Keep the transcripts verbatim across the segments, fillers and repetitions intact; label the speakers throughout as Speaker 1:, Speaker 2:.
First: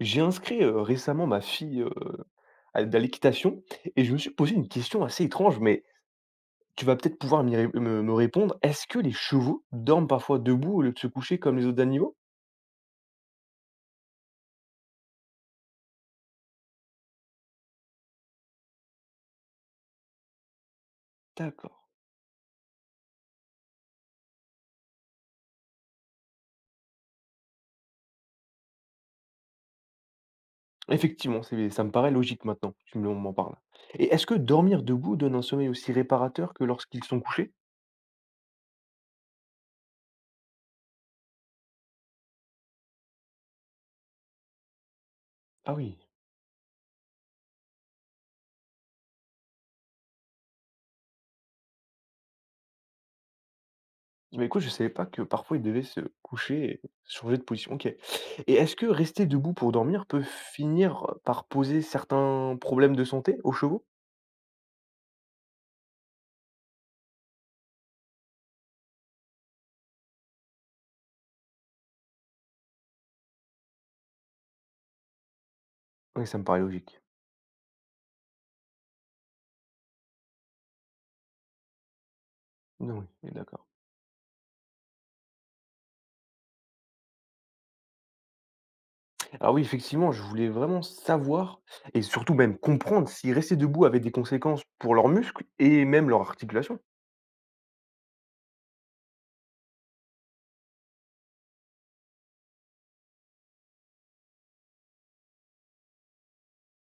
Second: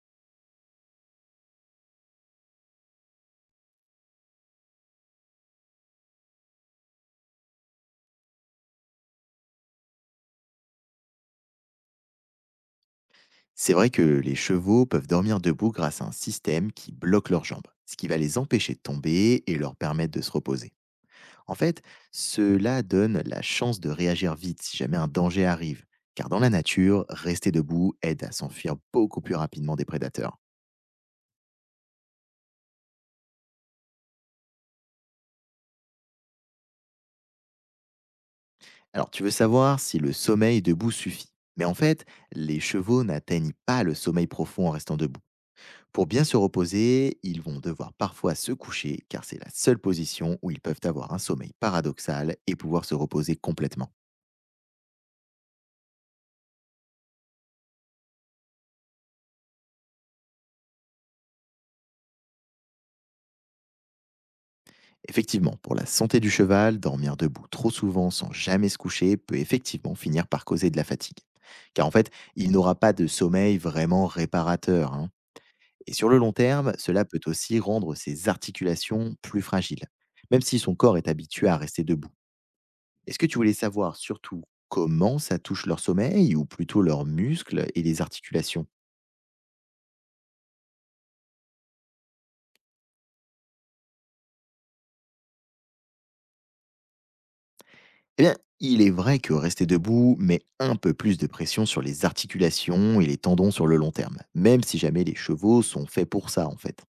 Speaker 1: J'ai inscrit, heu, récemment ma fille, heu, à de l'équitation et je me suis posé une question assez étrange, mais tu vas peut-être pouvoir m'y ré me me répondre. Est-ce que les chevaux dorment parfois debout au lieu de se coucher comme les autres animaux?
Speaker 2: C'est vrai que les chevaux peuvent dormir debout grâce à un système qui bloque leurs jambes, ce qui va les empêcher de tomber et leur permettre de se reposer. En
Speaker 1: D'accord.
Speaker 2: fait, cela donne la chance de réagir vite si jamais un danger arrive, car dans la nature, rester debout aide à s'enfuir beaucoup plus rapidement des prédateurs.
Speaker 1: Effectivement, c'est ça me paraît logique maintenant tu me m'en parles. Et est-ce que dormir debout donne un sommeil aussi réparateur que lorsqu'ils sont couchés?
Speaker 2: Alors, tu veux savoir si le sommeil debout suffit. Mais en fait, les chevaux n'atteignent pas le sommeil profond en restant debout.
Speaker 1: Ah oui.
Speaker 2: Pour bien se reposer, ils vont devoir parfois se coucher, car c'est la seule position où ils peuvent avoir un sommeil paradoxal et pouvoir se reposer complètement.
Speaker 1: Bah, écoute, je savais pas que parfois ils devaient se coucher et changer de position. OK. Et est-ce que rester debout pour dormir peut finir par poser certains problèmes de santé aux chevaux?
Speaker 2: Effectivement, pour la santé du cheval, dormir debout trop souvent sans jamais se coucher peut effectivement finir par causer de la fatigue. Car en fait, il n'aura pas de sommeil vraiment réparateur, hein. Et sur le
Speaker 1: Oui,
Speaker 2: long
Speaker 1: ça me paraît
Speaker 2: terme,
Speaker 1: logique.
Speaker 2: cela peut aussi rendre ses articulations plus fragiles. Même si son corps est habitué à rester debout.
Speaker 1: Non, oui,
Speaker 2: Est-ce que
Speaker 1: oui,
Speaker 2: tu voulais
Speaker 1: d'accord.
Speaker 2: savoir surtout comment ça touche leur sommeil, ou plutôt leurs muscles et les articulations?
Speaker 1: Alors oui, effectivement, je voulais vraiment savoir et surtout même comprendre si rester debout avait des conséquences pour leurs muscles et même leur articulation.
Speaker 2: Eh bien, il est vrai que rester debout met un peu plus de pression sur les articulations et les tendons sur le long terme, même si jamais les chevaux sont faits pour ça en fait.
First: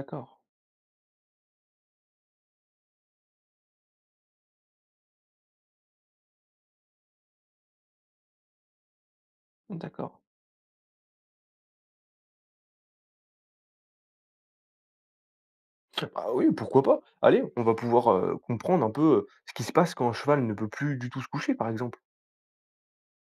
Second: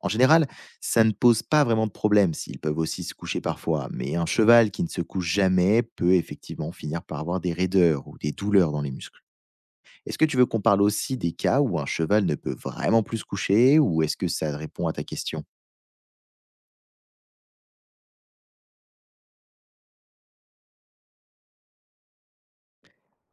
Speaker 2: En général, ça ne pose pas vraiment de problème s'ils peuvent aussi se coucher parfois, mais un cheval qui ne se couche jamais peut effectivement finir par avoir des raideurs ou des douleurs dans les muscles. Est-ce
Speaker 1: d'accord.
Speaker 2: que tu veux qu'on parle aussi des cas où un cheval ne peut vraiment plus se coucher, ou est-ce que ça répond à ta question?
Speaker 1: Ah oui, pourquoi pas? Allez, on va pouvoir euh, comprendre un peu euh, ce qui se passe quand un cheval ne peut plus du tout se coucher, par exemple.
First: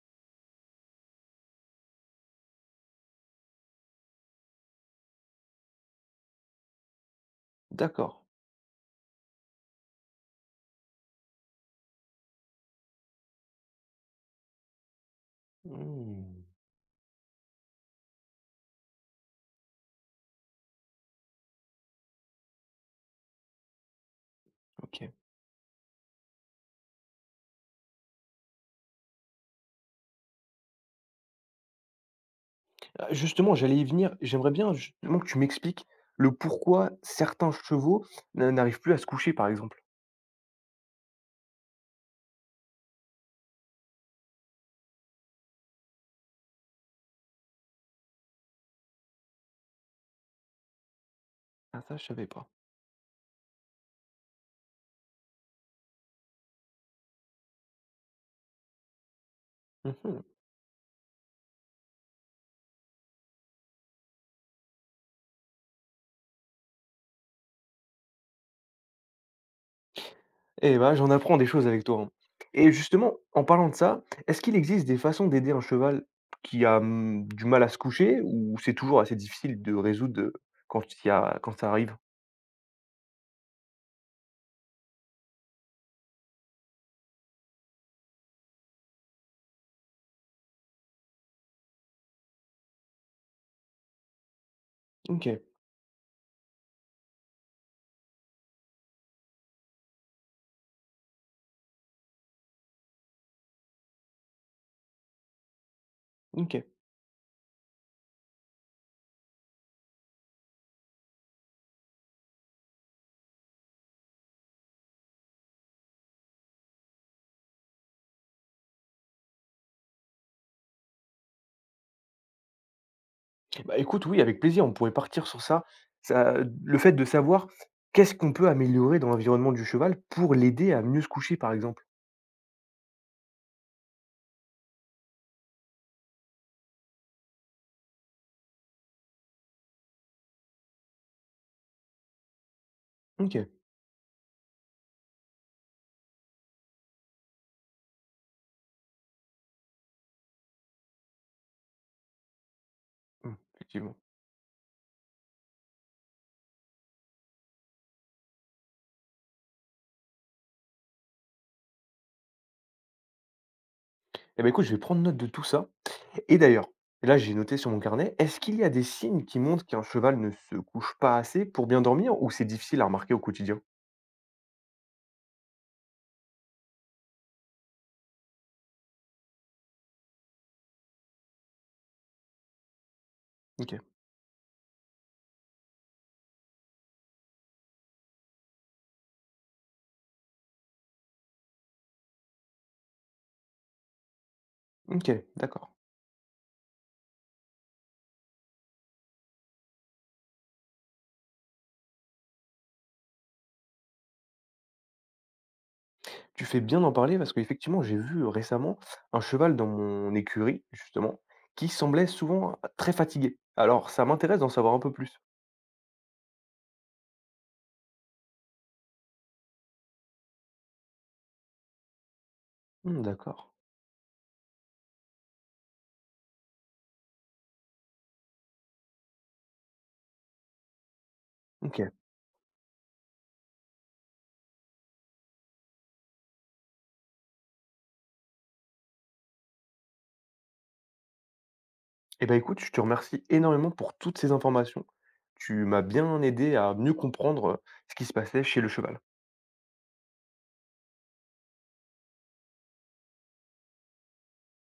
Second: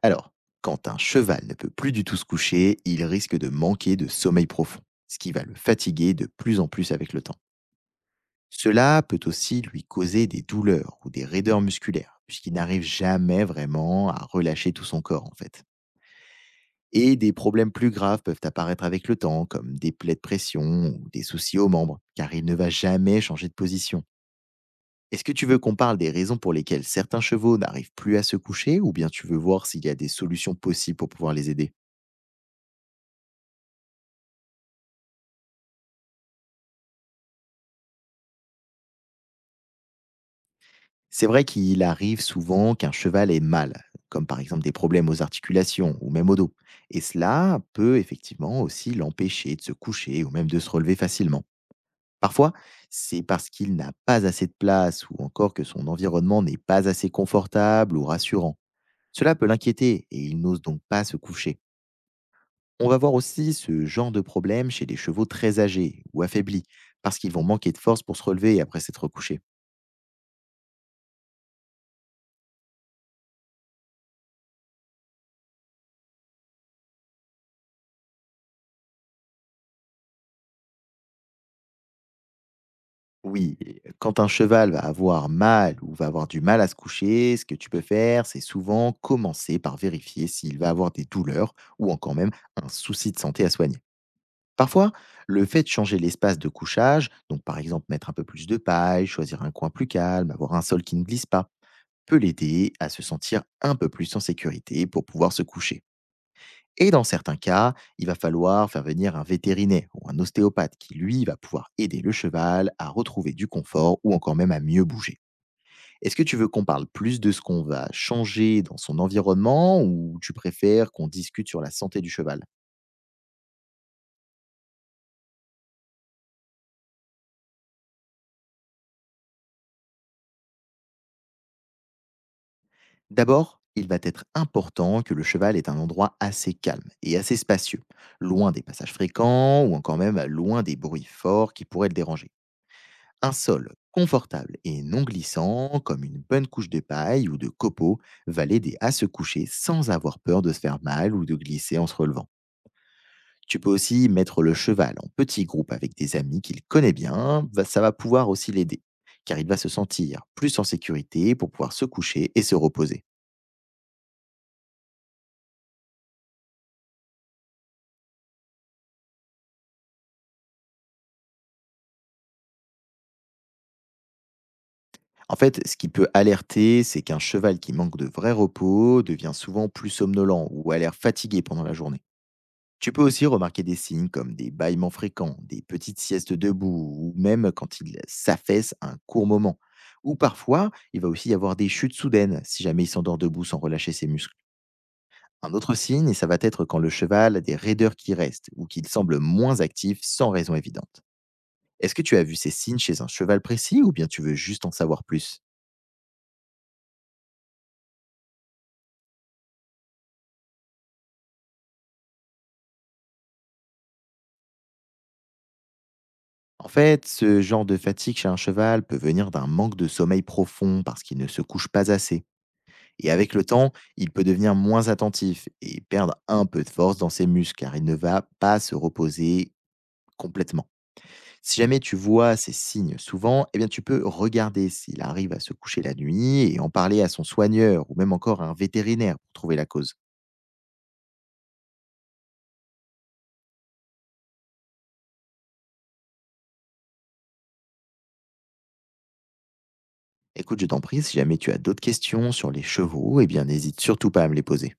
Speaker 2: Alors, quand un cheval ne peut plus du tout se coucher, il risque de manquer de sommeil profond, ce qui va le fatiguer de plus en plus avec le temps.
Speaker 1: D'accord.
Speaker 2: Cela peut aussi lui causer des douleurs ou des raideurs musculaires, puisqu'il n'arrive jamais vraiment à relâcher tout son corps en fait.
Speaker 1: Hmm,
Speaker 2: Et des problèmes plus graves peuvent apparaître avec le temps, comme des plaies de pression ou des soucis aux membres, car il ne va jamais changer de position.
Speaker 1: ok.
Speaker 2: Est-ce que tu veux qu'on parle des raisons pour lesquelles certains chevaux n'arrivent plus à se coucher, ou bien tu veux voir s'il y a des solutions possibles pour pouvoir les aider?
Speaker 1: Ah, justement, j'allais y venir. J'aimerais bien justement que tu m'expliques le pourquoi certains chevaux n- n'arrivent plus à se coucher, par exemple.
Speaker 2: C'est vrai qu'il arrive souvent qu'un cheval ait mal, comme par exemple des problèmes aux articulations ou même au dos. Et cela peut effectivement aussi l'empêcher de se coucher ou même de se relever facilement.
Speaker 1: Ah, ça, je savais pas.
Speaker 2: Parfois, c'est parce qu'il n'a pas assez de place, ou encore que son environnement n'est pas assez confortable ou rassurant. Cela peut l'inquiéter et
Speaker 1: Mhm.
Speaker 2: il n'ose donc pas se coucher. On va voir aussi ce genre de problème chez des chevaux très âgés ou affaiblis, parce qu'ils vont manquer de force pour se relever après s'être couchés.
Speaker 1: Eh ben j'en apprends des choses avec toi, hein. Et justement, en parlant de ça, est-ce qu'il existe des façons d'aider un cheval qui a, mmh, du mal à se coucher ou c'est toujours assez difficile de résoudre, heu, quand il y a quand ça arrive?
Speaker 2: Oui, et quand un cheval va avoir mal ou va avoir du mal à se coucher, ce que tu peux faire, c'est souvent commencer par vérifier s'il va avoir des douleurs ou encore même un souci de santé à soigner. Parfois,
Speaker 1: OK,
Speaker 2: le fait de changer l'espace de couchage, donc par exemple mettre un peu plus de paille, choisir un coin plus calme, avoir un sol qui ne glisse pas, peut l'aider à se sentir un peu plus en sécurité pour pouvoir se coucher.
Speaker 1: OK.
Speaker 2: Et dans certains cas, il va falloir faire venir un vétérinaire ou un ostéopathe qui, lui, va pouvoir aider le cheval à retrouver du confort ou encore même à mieux bouger. Est-ce que tu veux qu'on parle plus de ce qu'on va changer dans son environnement, ou tu préfères qu'on discute sur la santé du cheval?
Speaker 1: Bah, écoute, oui, avec plaisir, on pourrait partir sur ça. Ça, le fait de savoir qu'est-ce qu'on peut améliorer dans l'environnement du cheval pour l'aider à mieux se coucher, par exemple.
Speaker 2: D'abord, il va être important que le cheval ait un endroit assez calme et assez spacieux, loin des passages fréquents ou encore même loin des bruits forts qui pourraient le déranger. Un
Speaker 1: OK.
Speaker 2: sol confortable et non glissant, comme une bonne couche de paille ou de copeaux, va l'aider à se coucher sans avoir peur de se faire mal ou de glisser en se relevant.
Speaker 1: Mmh,
Speaker 2: Tu peux
Speaker 1: effectivement.
Speaker 2: aussi mettre le cheval en petit groupe avec des amis qu'il connaît bien, va- ça va pouvoir aussi l'aider, car il va se sentir plus en sécurité pour pouvoir se coucher et se reposer.
Speaker 1: Et ben écoute, je vais prendre note de tout ça. Et d'ailleurs, et là j'ai noté sur mon carnet, est-ce qu'il y a des signes qui montrent qu'un cheval ne se couche pas assez pour bien dormir ou c'est difficile à remarquer au quotidien?
Speaker 2: En fait, ce qui peut alerter, c'est qu'un cheval qui manque de vrai repos devient souvent plus somnolent ou a l'air fatigué pendant la journée. Tu peux aussi remarquer des
Speaker 1: OK.
Speaker 2: signes comme des bâillements fréquents, des petites siestes debout, ou même quand il s'affaisse un court moment. Ou parfois, il va aussi y avoir des chutes soudaines, si jamais il s'endort debout sans relâcher ses muscles.
Speaker 1: OK,
Speaker 2: Un
Speaker 1: d'accord.
Speaker 2: autre signe, et ça va être quand le cheval a des raideurs qui restent, ou qu'il semble moins actif sans raison évidente. Est-ce que tu as vu ces signes chez un cheval précis, ou bien tu veux juste en savoir plus?
Speaker 1: Tu fais bien d'en parler parce qu'effectivement, j'ai vu euh, récemment un cheval dans mon écurie, justement, qui semblait souvent euh, très fatigué. Alors, ça m'intéresse d'en savoir un peu plus.
Speaker 2: En fait, ce genre de fatigue chez un cheval peut venir d'un manque de sommeil profond, parce qu'il ne se couche pas assez.
Speaker 1: Hmm,
Speaker 2: Et avec le
Speaker 1: d'accord.
Speaker 2: temps, il peut devenir moins attentif et perdre un peu de force dans ses muscles, car il ne va pas se reposer complètement. Si jamais
Speaker 1: OK.
Speaker 2: tu vois ces signes souvent, eh bien tu peux regarder s'il arrive à se coucher la nuit et en parler à son soigneur ou même encore à un vétérinaire pour trouver la cause.
Speaker 1: Eh ben écoute, je te remercie énormément pour toutes ces informations. Tu m'as bien aidé à mieux comprendre euh, ce qui se passait chez le cheval.
Speaker 2: Écoute, je t'en prie, si jamais tu as d'autres questions sur les chevaux, eh bien n'hésite surtout pas à me les poser.